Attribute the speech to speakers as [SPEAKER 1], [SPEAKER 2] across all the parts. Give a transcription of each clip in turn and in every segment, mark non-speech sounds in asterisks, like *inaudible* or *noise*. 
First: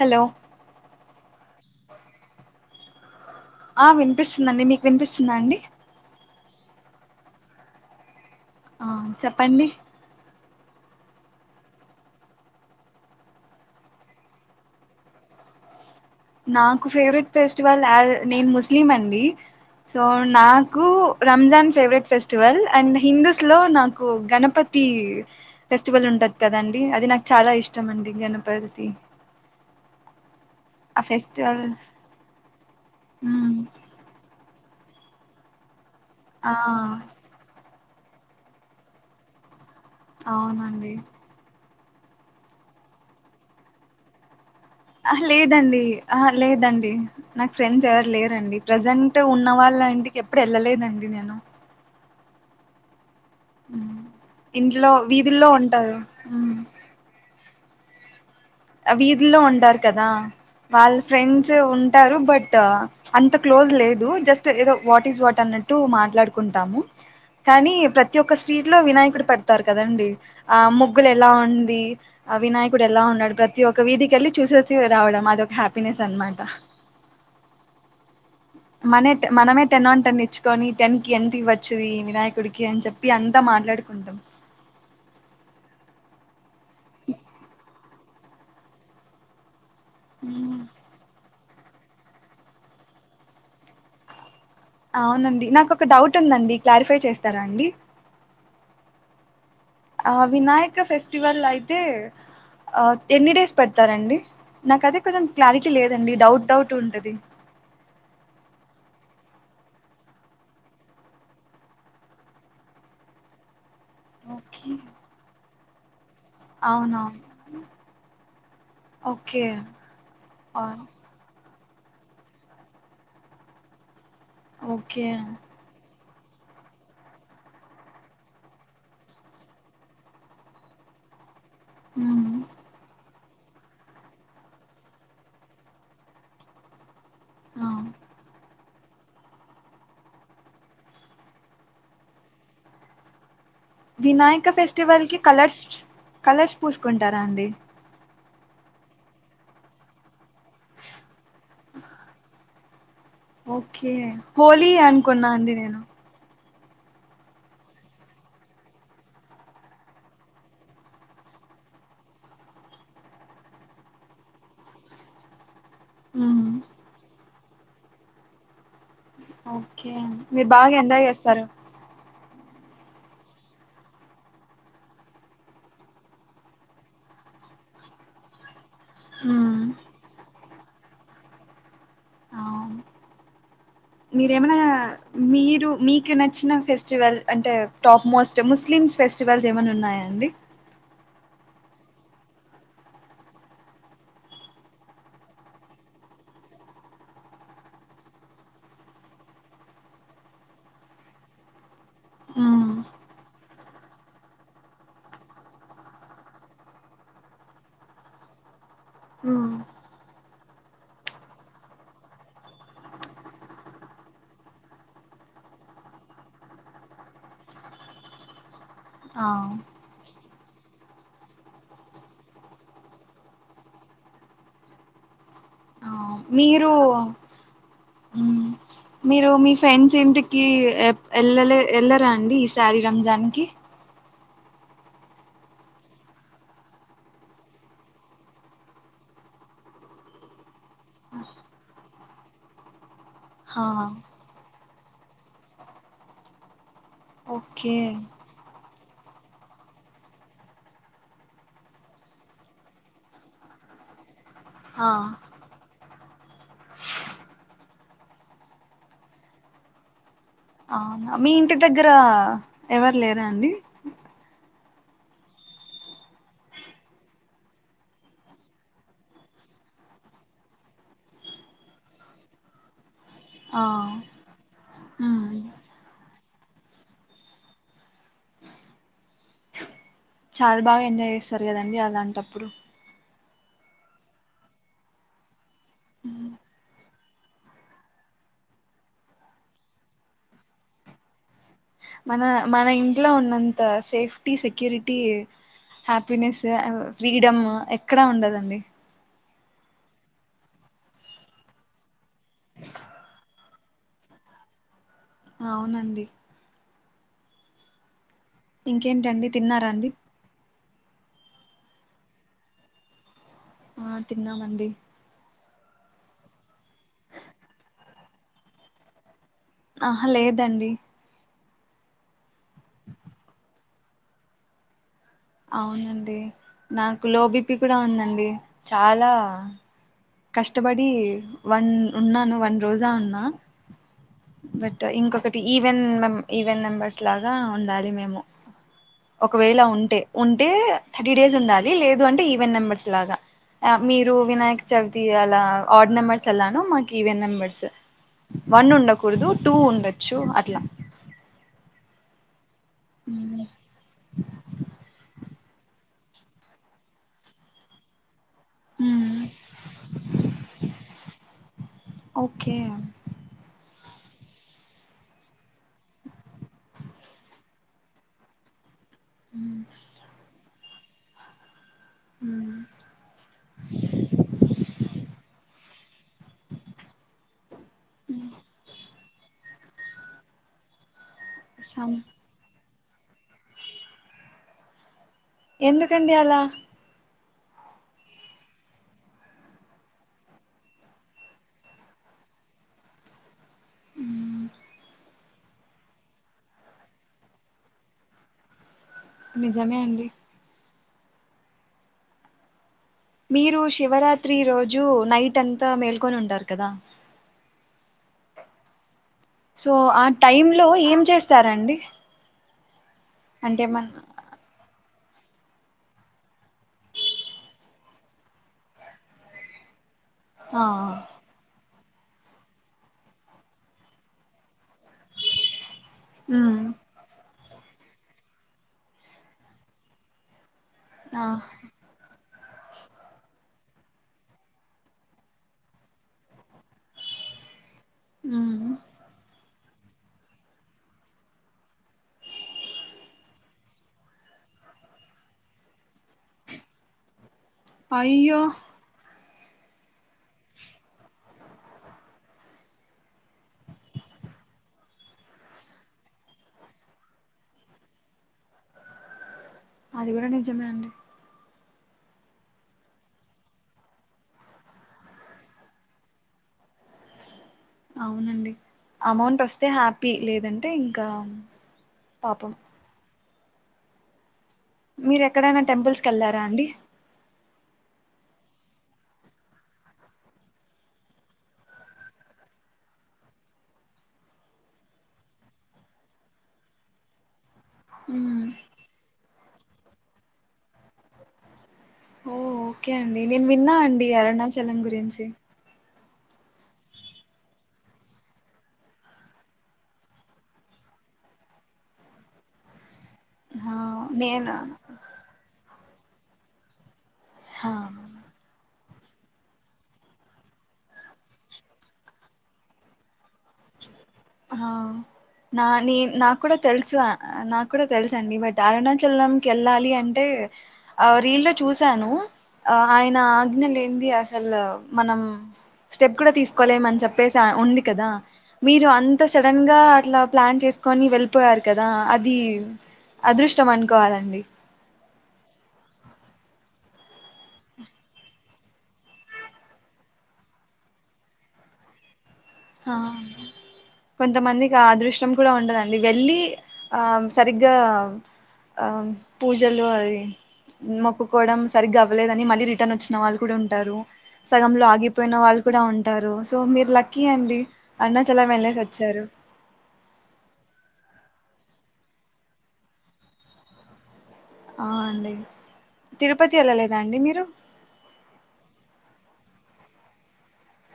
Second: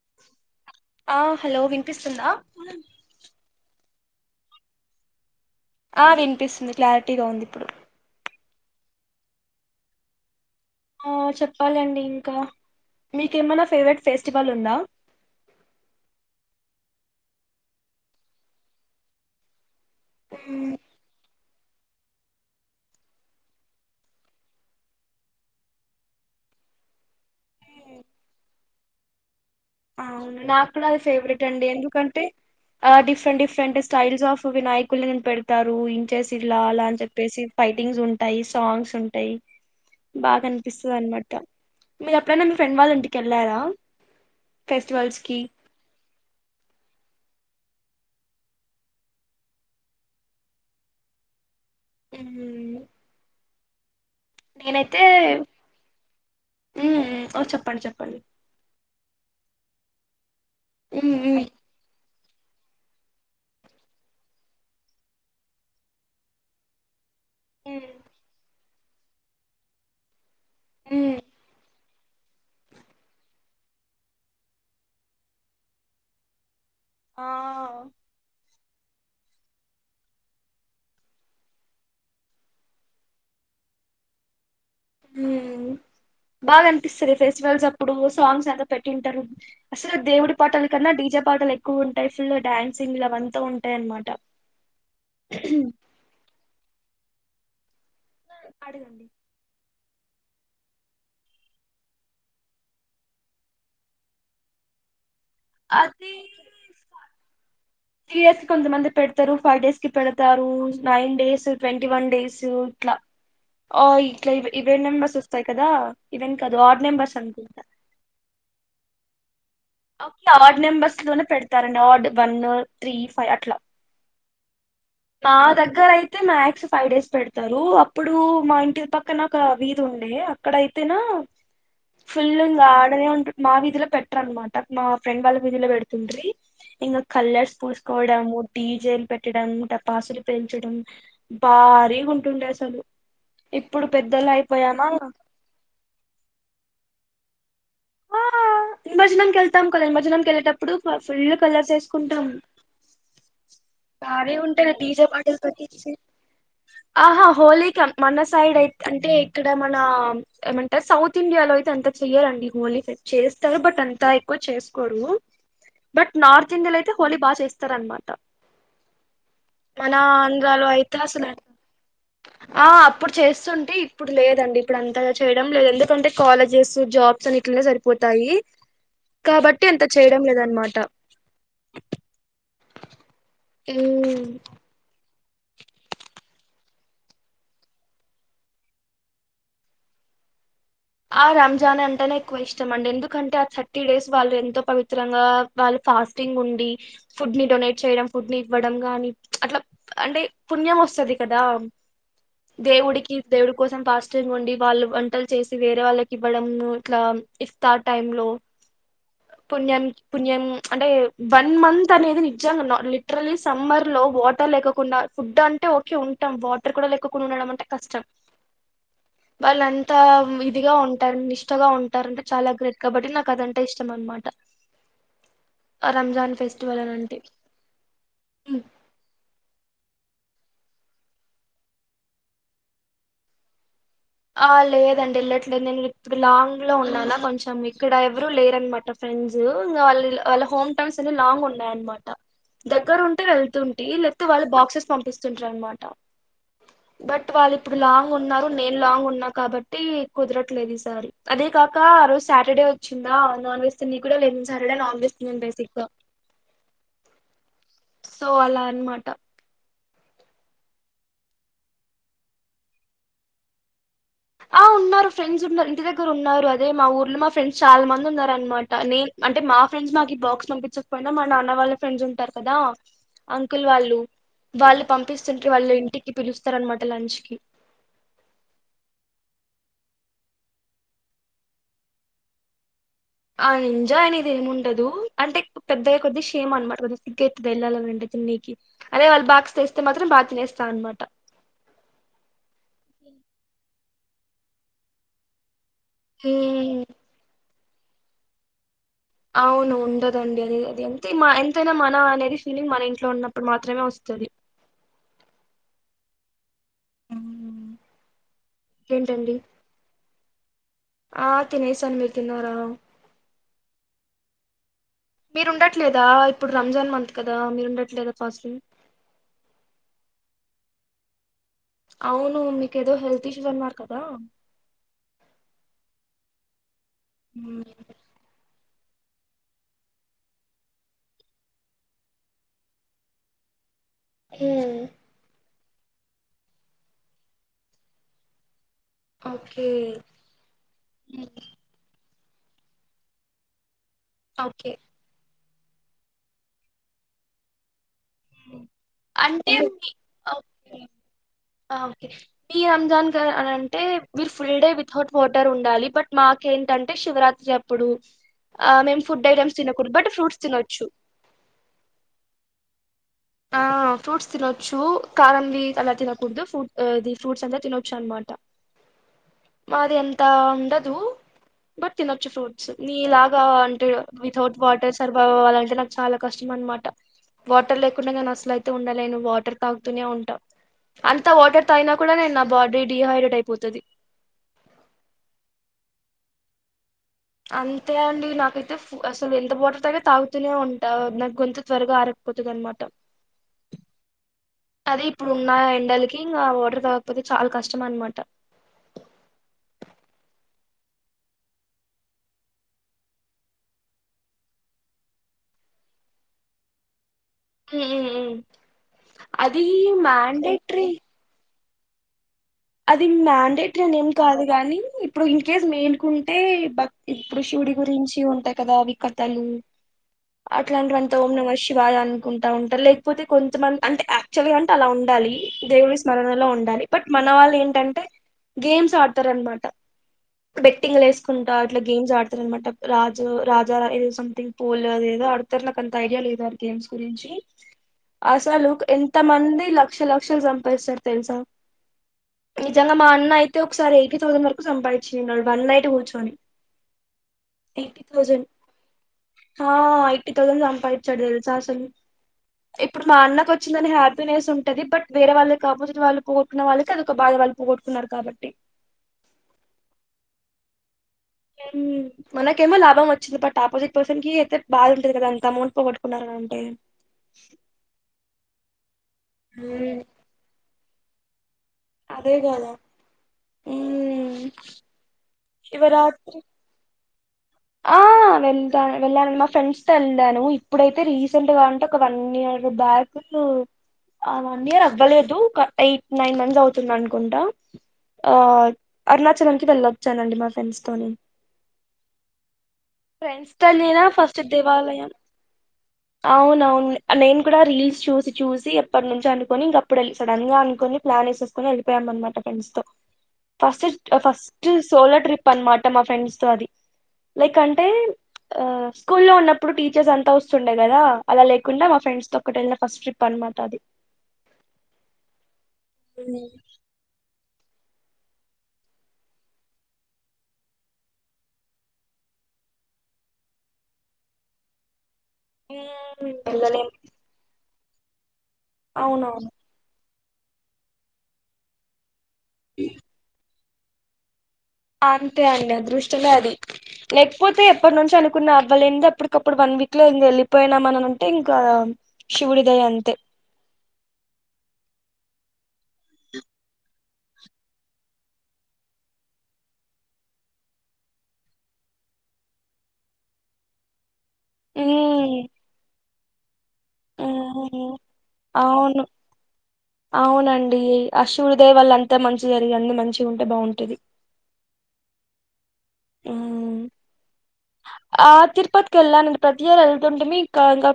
[SPEAKER 1] Hello
[SPEAKER 2] ఆ hello వినిపిస్తుందా
[SPEAKER 1] ఆ వినిపిస్తుందిండి మీకు వినిపిస్తుంద అండి
[SPEAKER 2] ఆ వినిపిస్తుంది క్లారిటీగా ఉంది ఇప్పుడు
[SPEAKER 1] ఆ చెప్పండి
[SPEAKER 2] చెప్పాలండి ఇంకా మీకేమైనా ఫేవరెట్ ఫెస్టివల్ ఉందా
[SPEAKER 1] నాకు ఫేవరెట్ ఫెస్టివల్ నేను ముస్లిం అండి సో
[SPEAKER 2] మ్మ్
[SPEAKER 1] నాకు Ramzan favourite festival and Hindus లో నాకు గణపతి ఫెస్టివల్ ఉంటుంది కదండి అది నాకు చాలా ఇష్టం అండి గణపగతి
[SPEAKER 2] అ నాకు కూడా అది ఫేవరెట్
[SPEAKER 1] ఫెస్టివల్
[SPEAKER 2] అండి ఎందుకంటే different
[SPEAKER 1] hmm
[SPEAKER 2] different styles of Vinayak ల్ పెడతారు ఇం చేసి
[SPEAKER 1] ఆ
[SPEAKER 2] ఇలా అలా అని చెప్పేసి ఫైటింగ్స్ ఉంటాయి సాంగ్స్ ఉంటాయి
[SPEAKER 1] అవునండి
[SPEAKER 2] బాగానిపిస్తుంది అనమాట మీరు ఎప్పుడైనా మీ ఫ్రెండ్ వాళ్ళు ఇంటిక వెళ్ళారా
[SPEAKER 1] ఆ
[SPEAKER 2] ఫెస్టివల్స్ కి
[SPEAKER 1] లేదండి ఆ లేదండి నాకు ఫ్రెండ్స్ ఎవరు లేరండి ప్రజెంట్ ఉన్న వాళ్ళ ఇంటికి ఎప్పుడు వెళ్ళలేదండి నేను
[SPEAKER 2] అ
[SPEAKER 1] ఇంట్లో వీధిల్లో ఉంటారు
[SPEAKER 2] చెప్ప చెప్పండిి
[SPEAKER 1] వీధిలో ఉంటారు కదా వాళ్ళ
[SPEAKER 2] మ్మ్, మ్మ్.
[SPEAKER 1] ఫ్రెండ్స్ ఉంటారు బట్ బట్ అంత క్లోజ్ లేదు జస్ట్ ఏదో వాట్ ఇజ్ వాట్ అన్నట్టు మాట్లాడుకుంటాము కానీ
[SPEAKER 2] మ్మ్,
[SPEAKER 1] ప్రతి ఒక్క స్ట్రీట్ ఇట్లో వినాయకుడు పెడతారు కదండి ఆ ముగ్గులు
[SPEAKER 2] మ్మ్.
[SPEAKER 1] ఎలా ఉంది ఆ వినాయకుడు ఎలా ఉన్నాడు ప్రతి ఒక వీధికి వెళ్ళి చూసేసి రావడం అదిొక హ్యాపీనెస్ అనమాట
[SPEAKER 2] ఆ
[SPEAKER 1] మన మనమే టెన్ ఆన్ టెన్ ఇచ్చుకొని టెన్ కి ఎంత ఇవ్వచ్చిది వినాయకుడికి అని చెప్పి అంత మ మాట్లాడుకుంట
[SPEAKER 2] బాగా అనిపిస్తుంది ఫెస్టివల్స్ అప్పుడు సాంగ్స్ ఎంత పెట్టింటారు అసలు దేవుడి పాటల కన్నా డీజా పాటలు ఎక్కువ ఉంటాయి ఫుల్ డడాన్సింగ్ లావంతా ఉంటాయ అనమాట
[SPEAKER 1] అవునండి నాకు ఒక డౌట్ ఉందండి క్లారిఫై చేస్తారా అండి
[SPEAKER 2] అడగండి
[SPEAKER 1] ఆ వినాయక ఫెస్టివల్ అయితే ఆ ఎన్ని డేస్ పెడతారండి నాక అది కొంచం క్లారిటీ
[SPEAKER 2] అది
[SPEAKER 1] లేదండి డౌట్ డౌట్ ఉంటది
[SPEAKER 2] తారు ఫైవ్ డేస్ కి పెడతారు nine days twenty one days ఇట్లా ఆ ఇట్లా
[SPEAKER 1] ఓకే
[SPEAKER 2] ఈవెంట్ మెంబర్స్ వస్తాయి కదా ఇవెన్ కదు వార్డ్
[SPEAKER 1] అవునా
[SPEAKER 2] నెంబర్స్ అంకుంట
[SPEAKER 1] ఓకే
[SPEAKER 2] ఓకే వార్డ్
[SPEAKER 1] ఆ,
[SPEAKER 2] నెంబర్స్ లోనే పెడతారండి ఆార్డు వన్ త్రీ ఫైవ్ అట్లా
[SPEAKER 1] ఓకే
[SPEAKER 2] ఆ దగ్గరయి అయితే మ్యాక్స్ ఫైవ్ డేస్ పెడతారు అప్పుడు మా ఇంటి పక్కన ఒక వీధ ఉండే అక్కడ అయితేనా ఫుల్
[SPEAKER 1] మ్మ్.
[SPEAKER 2] ఆడనే ఉ మావిీధల పెట్ట్రమాట మా ఫ్రెండ్ వాళ్ళ మీధలో పెడుతుండీ ఇంకా కలర్స్
[SPEAKER 1] ఆ.
[SPEAKER 2] పూసుకోవడము డీజేలు పెట్టడం టపాసులు పెంచడం భారీ ఉంటుండే అసలు ఇప్పుడు పెద్దలు
[SPEAKER 1] వినాయక
[SPEAKER 2] అయిపోయామా
[SPEAKER 1] ఫెస్టివల్ కి కలర్స్ కలర్స్ పూసుకుంటారా అండి
[SPEAKER 2] నిమజనంక వెళ్తాం కదా నిమజనంక వెళ్ళేటప్పుడు ఫుల్ కలర్స్ వేసుకుంటాం
[SPEAKER 1] ఓకే
[SPEAKER 2] భారీ ఉంటే
[SPEAKER 1] హోలీ
[SPEAKER 2] డీజే
[SPEAKER 1] అనుకున్నా
[SPEAKER 2] పాటల
[SPEAKER 1] అండి నేను
[SPEAKER 2] పెట్టించి ఆహా హోలీక మన సైడ్ అయి అంటే ఇక్కడ మన ఏమంటే సౌత్ ఇండియాలో అయితే అంత చెయాలండి హోలీ చేస్తారు బట్ అంతా ఎక్కువ చేసుకోడు బట్
[SPEAKER 1] మ్మ్.
[SPEAKER 2] నార్త్ ఇండియాలో అయితే హోలీ బాగా చేస్తారనమాట
[SPEAKER 1] ఓకే
[SPEAKER 2] మన
[SPEAKER 1] మీరు
[SPEAKER 2] అంద్రాలు
[SPEAKER 1] బాగా ఎంజాయ్
[SPEAKER 2] యితేహసన్నా
[SPEAKER 1] చేస్తారు
[SPEAKER 2] ఆ అప్పుడు చేస్తుంటే ఇప్పుడు లేదండి ఇప్పుడు అంతగా చేయడం లేదు ఎందుకంటే కాలేజెస్ జాబ్ ని ఇట్లనే సరిపోతాయి
[SPEAKER 1] మ్మ్.
[SPEAKER 2] కాబట్టి
[SPEAKER 1] అవును
[SPEAKER 2] మ్మ్
[SPEAKER 1] మీరు మీకు నచ్చిన ఫెస్టివల్ అంటే టాప్ మోస్ట్ ముస్లిమ్స్ ఫెస్టివల్స్ ఏమైన్నా ఉన్నాయా అండి
[SPEAKER 2] ఆ రంజాన్ అంటేనే ఎక్కువ ఇష్టం అండి ఎందుకంటే ఆ థర్టీ డేస్ వాళ్ళు ఎంతో పవిత్రంగా వాళ్ళు ఫాస్టింగ్ ఉండి ఫుడ్ ని డొనేట్ చేయడం ఫుడ్ ని ఇవ్వడం నీ అట్లా అంటే పుణ్యం వ వంది కదా దేవుడికి దేవుడి కోసం పాస్టివ్ ఉండి వాళ్ళు వంటలు చే వేరే వాళ్ళకి ఇవ్వడం ఇట్లా ఇఫ్తార్ టైమ్ లో
[SPEAKER 1] ఉమ్
[SPEAKER 2] పుణ్యం పుణ్యం అంటే వన్ మంత్ అనేది నిజంగా లిటరలీ సమ్మర్ లో వాటర్ లేకుండా ఫుడ్ అంటే ఓకే ఉంటాం వాటర్ కూడా లక్కకుండా ఉండడం అంటే కష్టం
[SPEAKER 1] ఆ
[SPEAKER 2] వాల్ అంతా ఇదిగా ఉంటారు నిష్టగా ఉంటారంట
[SPEAKER 1] ఆ
[SPEAKER 2] రంజాన్
[SPEAKER 1] మీరు
[SPEAKER 2] ఫెస్టివల్ అలాంటే
[SPEAKER 1] ఉమ్ మీరు మీ ఫ్రెండ్స్ ఇంటికి వెళ్ళ వెళ్లరా అండి ఈ శారీ రంజాన్ కి
[SPEAKER 2] ఆ లేదండి వెళ్ళట్లేదు నేను ఇప్పుడు లాంగ్ లో ఉన్నానా కొంచెం ఇక్కడ ఎవరూ లేరనమాట ఫ్రెం వాళ్ళు హోమ్ టౌన్స్ అన్నీ లాంగ్ ఉన్నాయానమాట దగ్గర
[SPEAKER 1] హా
[SPEAKER 2] వెళ్తుంట లేకపోతే వాళ్ళు బాక్సెస్ పంపిస్తుంటారు అనమాట బట్ వాళ్ళు ఇప్పుడు
[SPEAKER 1] ఓకే
[SPEAKER 2] లాంగ్ ఉన్నారు నేను లాంగ్ ఉన్నా కాబట్టి కుదరట్లేదు ఈ సారి అదే కాక ఆ రోజు సాటర్డే వచ్చిందా నాన్ వెజ్ న కూడా లేదు సరే
[SPEAKER 1] హా
[SPEAKER 2] నాన్ తిన్నాము బేసిక్ గా సో అలా అనమాట
[SPEAKER 1] వు మీ ఇంటి దగ్గర ఎవరు లేరా అండి
[SPEAKER 2] హ ఉన్నారు ఫ్రెండ్స్ ఉన్నారు ఇంటి దగ్గర ఉన్నారు అదే మా ఊర్లో మా ఫ్రెండ్స్ చాలా మంది ఉన్నారు అనమాటే అంటే మా ఫ్రెండ్స్ మాకు బాక్స్ పంపించకపోయిం మా నాన్న వాళ్ళ ఫ్రెండ్స్ ఉంటారు కదా
[SPEAKER 1] ఆ
[SPEAKER 2] అంకుల్ వాళ్ళు వాళ్ళు
[SPEAKER 1] ఉమ్
[SPEAKER 2] పంపిస్తుంటే వాళ్ళు ఇంటికి పిలుస్తారనమాట లంచ్కి
[SPEAKER 1] చాలా బాగా ఎంజాయ్ చేస్తారు కదండి అలాంటప్పుడు
[SPEAKER 2] ఆ ఎంజోయ్ అనేది ఏమి ఉండదు అంటే పెద్దగా కొద్ది షమ అనమాట కొద్ది సిగ్గ అవుతుంది వెళ్ళాలి అండి బ తినికి అదే వాళ్ళు బాక్స్ తెస్తే మాత్రం బాగా తినేస్తా అనమాట
[SPEAKER 1] మన మన ఇంట్లో ఉన్నంత safety security happiness
[SPEAKER 2] hmm
[SPEAKER 1] freedom ఎక్కడ ఉండదండి
[SPEAKER 2] అవును ఉండదండి అది అది అంతే ఎంతైనా మన అనేది ఫీలింగ్ మన ఇంట్లో ఉన్నప్పుడు మా తర్మే వస్తది
[SPEAKER 1] అవునండి
[SPEAKER 2] ఉహు
[SPEAKER 1] ఇంకేంటండి తిన్నారాండి
[SPEAKER 2] ఆ తినేస మీరు తిన్నారాను
[SPEAKER 1] ఆ తిన్నామండి
[SPEAKER 2] మీరు ఉండట్లేదా ఇప్పుడు రంజాన్ మంత్ కదా మీరు ఉండట్లేదా ఫస్టింగ్
[SPEAKER 1] ఆ హ లేదండి
[SPEAKER 2] అవును మీకు ఏదో హెల్త్ ఇష్యూ అన్నారు కదా
[SPEAKER 1] అవునండి నాకు లోబిపీ కూడా ఉందండి చాలా కష్టపడి వన్ ఉన్నాను వన్ రోజా ఉన్నా బట్ ఇంకొకటి ఈవెంట్ ఈవెంట్ మెంబర్స్ లాగా ఉండాలి మేము ఒకవేళ
[SPEAKER 2] ఓకే
[SPEAKER 1] ఉంటే ఉంటే థర్టీ డేస్ ఉండాలి లేదు అంటే ఈవెన్ నెంబర్స్ లాగా ఆ మీరు వినాయక్
[SPEAKER 2] ఓకే
[SPEAKER 1] అలా ఆర్డ్ నెంబర్స్ ఎలానో మాకు ఈవెన్ నెంబర్స్ వన్ ఉండకూడదు టూ
[SPEAKER 2] అంటే మీ
[SPEAKER 1] ఉండొచ్చు అట్లా
[SPEAKER 2] ఓకే ఓకే మీ రంజాన్ గ అన్ అంటే will Friday without water ఉండాలి బట్ మాకేంటంటే శివరాత్రి అప్పుడు ఆ మేము ఫుడ్
[SPEAKER 1] మ్మ్.
[SPEAKER 2] ఐటెమ్స్ తినకూడదు బట్ ఫ్రూట్స్ తినొచ్చు
[SPEAKER 1] ఓకే
[SPEAKER 2] ఆ ఫ్రూట్స్ తినొచ్చు కారంవి అలా తినకూడదు ఫ్రూ ఫ్రూట్స్ అంతా తినొచ్చు అనమాట మాది అంత ఉండదు బట్ తినొచ్చు
[SPEAKER 1] మ్మ్.
[SPEAKER 2] ఫ్రూట్స్ నీ ఇలాగా అంటే వితౌట్ వాటర్ సర్వైవ్ అవ్వాలంటే నాక్ చాలా కష్టం అనమాట వాటర్ లేకుండా నేను అసలుయితే ఉండలేను వాటర్ తాగుతూనే ఉంటా అంత వాటర్ తగిన
[SPEAKER 1] సమ్
[SPEAKER 2] కూడా నేను నా బాడీ డిహైడ్రేట్ అయిపోతది
[SPEAKER 1] ఎందుకండి అలా
[SPEAKER 2] అంతే అండి నాకైతే అసలు ఎంత వాటర్ తగిన తాగుతూనే ఉంటా నాకు గొంత త్వరగా ఆర పోతదన్నమాట
[SPEAKER 1] మ్మ్.
[SPEAKER 2] ది ఇప్పుడు ఉన్న ఎండలకి ఇంకా వాటర్ కాకపోతే చాలా కష్టం అనమాట
[SPEAKER 1] నిజమే అండి మీరు శివరాత్రి రోజు నైట్ అంతా మేల్కొని ఉంటారు కదా
[SPEAKER 2] ఉమ్ ఉమ్ ఉమ్ అది
[SPEAKER 1] సో ఆ
[SPEAKER 2] మ్యాన్
[SPEAKER 1] టైమ్ లో
[SPEAKER 2] డ్యాటరీ
[SPEAKER 1] ఏం చేస్తారండి
[SPEAKER 2] అది
[SPEAKER 1] అంటే
[SPEAKER 2] మ్యాండేటరీ
[SPEAKER 1] మన
[SPEAKER 2] అని ఏం కాదు గాని ఇప్పుడు ఇన్కేస్ మేల్కుంటేక్ ఇప్పుడు శివుడి గురించి ఉంటాయి కదా అవి కథలు
[SPEAKER 1] ఆ.
[SPEAKER 2] అట్లాంటివంత ఓం నమః శివాయ అనుకుంటా ఉంటారు లేకపోతే కొంతమంది అంటే యాక్చువల్గా అలా ఉండాలి దేవుడి స్మరణలో
[SPEAKER 1] మ్మ్.
[SPEAKER 2] ఉండాలి బట్ మన వాళ్ళ ఏంటంటే గేమ్స్ ఆడతారునమాట బెట్టింగ్లు
[SPEAKER 1] ఆ.
[SPEAKER 2] ఎసుకుంటా అట్లా గేమ్స్ ఆడ అనమాట రాజు రాజా ఏదో సంథింగ్ పోల్ అదేదో ఆడతారు నాకు అంత ఐడియా లేదు ఆ గేమ్స్ గురించి అ అసలు
[SPEAKER 1] మ్మ్
[SPEAKER 2] ఎంత మంది లక్షలక్షలు సంపాదిస్తారు తెలుసా నిజంగా మా అన్న అయితే ఒకసారి ఎయిటీ థౌసండ్ వరకు సంపాదించింది వన్ నైట్ కూర్చొని ఎయిటీ
[SPEAKER 1] అయ్యో
[SPEAKER 2] థౌజండ్ హ ఎయిటీ థౌజండ్ సంపండించాడు తెలుసా అసలు ఇప్పుడు మా అన్నకు వచ్చిందని హ్యాపీనెస్ ఉంటది బట్ వేరే వాళ్ళకి ఆపోజిట్ వాళ్ళ పోగొట్టుకున్న వాళ్ళకి అది ఒక బాధ వాలు పోగొట్టుకున్నారు కాబట్టి
[SPEAKER 1] అది కూడా నిజమే అండి
[SPEAKER 2] ఉమ్ మనకేమో లాభం వచ్చింది బట్ ఆపోజిట్ పర్సన్ కి అయితే బాధ ఉంటది కదా అంత అమౌంట్ పోగొటుకున్నార డైమ్
[SPEAKER 1] అవునండి అమౌంట్ వస్తే
[SPEAKER 2] ఉమ్,
[SPEAKER 1] హ్యాపీ లేదంటే ఇంకా
[SPEAKER 2] అదే
[SPEAKER 1] పాపం
[SPEAKER 2] కాదా ఉమ్మ్
[SPEAKER 1] మీరు ఎక్కడైనా టెంపుల్స్ కెళ్ళారా అండి
[SPEAKER 2] ఆ వెళ్తాను వెళ్ళానండి మా ఫ్రెండ్స్ త వెళ్దాను ఇప్పుడైతే రీసెంట్ గా అంటే ఒక వన్ ఇయర్ బ్యాక్ ఆ వన్ ఇయర్ అవ్వలేదు ఒక ఎయిట్ నైన్ మంత్స్ అవుతుంది అనుకుంటా ఆ
[SPEAKER 1] మ్మ్
[SPEAKER 2] అరుణాచలనికి వెళ్ళచ్చానండి మా ఫ్రెండ్స్ తో నేను
[SPEAKER 1] ఓ ఓకే అండి నేను
[SPEAKER 2] ఫ్రెండ్సతో
[SPEAKER 1] విన్నా
[SPEAKER 2] నేనా
[SPEAKER 1] అండి
[SPEAKER 2] ఫస్ట్
[SPEAKER 1] అరుణాచలం
[SPEAKER 2] దేవాలయం
[SPEAKER 1] గురించి
[SPEAKER 2] అవున అవును నేను కూడా రీల్స్ చూసి చూసి ఎప్పటి నుంచి అనుకొని ఇంకప్పుడు వెళ్ళి సడన్ గా అనుకని ప్లా నేేసుకుని వెళ్ళిపోయామనమాట ఫ్రెండ్స్తో
[SPEAKER 1] ఆ
[SPEAKER 2] ఫస్ట్
[SPEAKER 1] నేను
[SPEAKER 2] ఫస్ట్ సోలో ట్రిప్ అనమాట మా ఫ్రెండ్స్తో అది లైక్ అంటే
[SPEAKER 1] హా
[SPEAKER 2] ఆ స్కూల్లో ఉన్నప్పుడు టీచర్స్ అంతా వస్తుండే కదా అలా లేకుండా మా ఫ్రెండ్స్ తో ఒకటి వెళ్ళిన ఫస్ట్ ట్రిప్ అనమాట అది
[SPEAKER 1] ఆ నా నీ
[SPEAKER 2] ఉ
[SPEAKER 1] నాకు కూడా తెలుసు నాకు కూడా తెలుస అండి బట్ అరుణాచలం క వెళ్ళాలి అంటే ఆ రీల్ లో చూసాను ఆ ఆయన ఆజ్ఞ లే ఏంది అసలు మనం స్టెప్ కూడా
[SPEAKER 2] వెళ్ళలేం
[SPEAKER 1] తీసుకోలేమని చెప్పేసి ఉంది కదా మీరు అంత
[SPEAKER 2] అవునవును
[SPEAKER 1] సడన్ గా అట్లా ప్లాన్ చేసుకొని వెళ్ళిపోయారు కదా అది ఇది అదృష్టం అనుకోవాలండి
[SPEAKER 2] అంతే అండి అదృష్టమే అది లేకపోతే ఎప్పటి నుంచి అనుకున్నా అవ్వలేని అప్పటికప్పుడు వన్ వీక్ లో ఇ వెళ్ళిపోయినామని అ అంటే ఇంకా శివుడి దయ
[SPEAKER 1] ఆ
[SPEAKER 2] అంతే
[SPEAKER 1] కొంతమందికి అదృష్టం కూడా ఉండదండి వెల్లి ఆ సరిగ్గా ఆ పూజలు అది మొక్కుకోవడం సరిగ్గావలేదని మళ్ళీ రిటర్న్ వచ్చిన వాళ్ళు కూడా ఉంటారు సగంలో ఆగిపోయిన వాళ్ళు కూడా ఉంటారు సో మీరు లక్కీ అండి
[SPEAKER 2] హ్మ్మ్
[SPEAKER 1] అరుణాచలం వెళ్ళేసి
[SPEAKER 2] అవును
[SPEAKER 1] వచ్చారు
[SPEAKER 2] అవునండి ఆశివుడి దే వళ్ళ అంతా మంచిగా జరిగి అంత మంచిగా ఉంటే బాగుంటుది
[SPEAKER 1] ఆ అండి తిరుపతి
[SPEAKER 2] ఉమ్
[SPEAKER 1] వెళ్లాలేదా అండి మీరు
[SPEAKER 2] ఆ తిరుపతికి వెళ్ళానండి ప్రతి ఇయర్ వెళ్తుంటేమి ఇంక ఇంకా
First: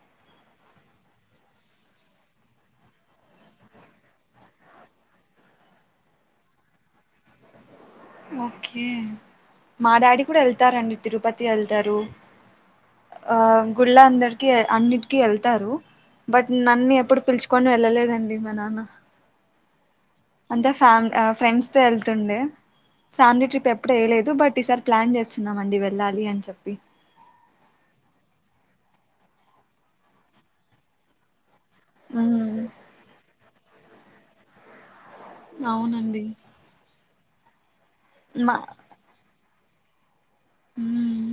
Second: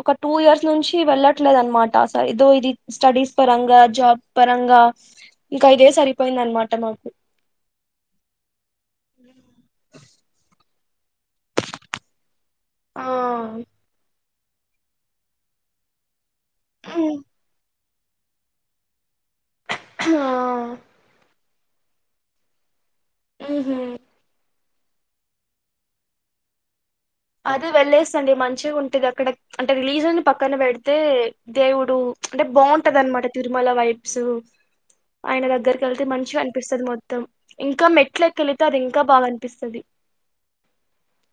[SPEAKER 2] ఒక టూ ఇయర్స్ నుంచి వెళ్ళట్లేదు అనమాట సార్ ఏదో ఇది స్టడీస్ పరంగా జాబ్ పరంగా ఇంకా ఇదే సరిపోయింది అనమాట కమాకు *unintelligible*
[SPEAKER 1] ఓకే మా డాడీ కూడా వెళ్తారంండి తిరుపతి వెళ్తారు ఆ గుళ్ళ అందరికి అన్నిటికిీ వెళ్తారు బట్ నన్ను
[SPEAKER 2] ఉమ్.
[SPEAKER 1] ఎప్పుడు పిలుచుకొని వెళ్ళలేదండి మా నాన్న
[SPEAKER 2] ఆ
[SPEAKER 1] అంతే ఫ్యామి ఫ్రెండ్స్ తో వెళ్తుండే ఫ్యామిలీ ట్రిప్
[SPEAKER 2] ఉహు
[SPEAKER 1] ఎప్పుడు వేయలేదు బట్ ఈసారి ప్లాన్ చేస్తున్నామ అండి వెళ్ళాలి అని చెప్పి
[SPEAKER 2] అద వెళ్లేస్తుండి మంచిగా ఉంటది అక్కడ అంటే రిలీజన్ పక్కన పెడితే దేవుడు అంటే
[SPEAKER 1] ఉమ్
[SPEAKER 2] బాగుంటది అనమాట తిరుమల వైబ్స్ ఆయన దగ్గరకి వెళ్తే
[SPEAKER 1] అవునండి
[SPEAKER 2] మంచిగా అనిపిస్తుంది మొత్తం ఇంకా మెట్లకిెళితే అది ఇంకా బాగా అనిపింది తప్పిస్తంది
[SPEAKER 1] హ్మ్మ్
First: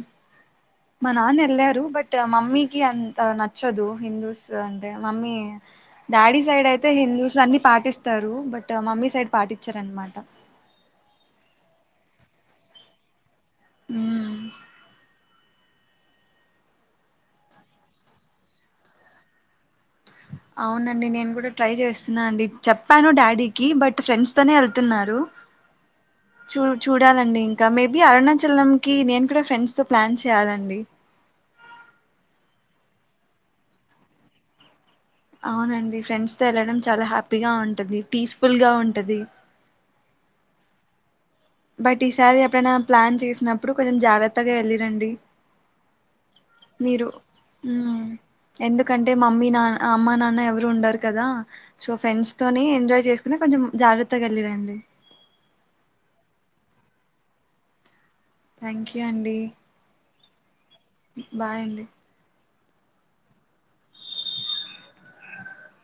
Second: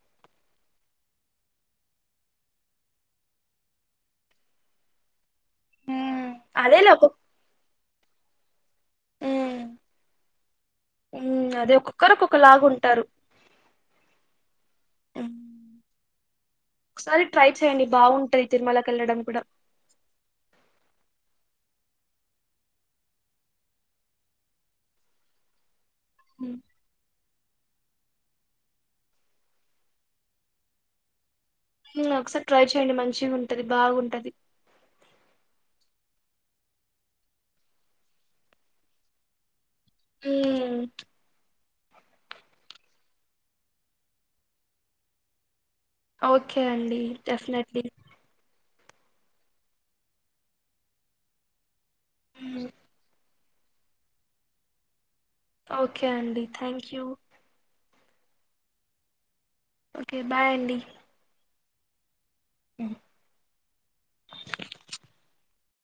[SPEAKER 1] మా నాన్న వెళ్ళారు బట్ మమ్మీకి అంత నచ్చదు హిందూస్ అంటే మమ్మీ
[SPEAKER 2] ఆ
[SPEAKER 1] డాడీ సైడ్ అయితే హిందూస్ లో అన్ని పాటిస్తారు బట్ మమ్మీ సైడ్ పాటించార అనమాట
[SPEAKER 2] ఉ అదే ఒక్కొక్కరుకొక్క లాగా ఉంటారు
[SPEAKER 1] హ
[SPEAKER 2] ఉమ్, ఒకసారి ట్రై చే్యడి బాగుంటాయి తిరుమలకి వెళ్ళడం కూడా
[SPEAKER 1] అవునండి నేను కూడా ట్రై చేస్తున్నా అండి చెప్పాను డాడీకి బట్ ఫ్రెండ్స్ తోనే వెళ్తున్నారు
[SPEAKER 2] ఉమ్
[SPEAKER 1] చూ చూడాలండి ఇంకా ఇంకా మేబీ అరుణాచలం కి నేను కూడా ఫ్రెండ్స్ తో ప్లాన్ చేయాలండి
[SPEAKER 2] ఒకసారి ట్రై చె్యడి మంచిగా ఉంటది బాగుంటది
[SPEAKER 1] అవునండి ఫ్రెండ్స్ తో వెళ్ళడం చాలా హ్యాపీగా ఉంటుంది పీస్ఫుల్ గా ఉంటది
[SPEAKER 2] ఉమ్
[SPEAKER 1] బట్ ఈసారి ఎప్పుడైనా ప్లాన్ చేసినప్పుడు కొంచెం జాగ్రత్తగా వెళ్ళిరండి
[SPEAKER 2] ఓకే అండి
[SPEAKER 1] మీరు
[SPEAKER 2] డెఫినెట్లీ
[SPEAKER 1] ఉమ్ ఎందుకంటే మమ్మీ నాన్న అమ్మా నాన్న ఎవరు ఉండారు కదా సో ఫ్రెండ్స్ తోనే ఎంజాయ్ చేసుకు కొంచెం జాగ్రత్తగాలిరండి
[SPEAKER 2] ఓకే అండి థ్యాంక్ యూ
[SPEAKER 1] థ్యాంక్ యూ అండి
[SPEAKER 2] ఓకే బాయ్ అండి
[SPEAKER 1] బాయండి
[SPEAKER 2] అ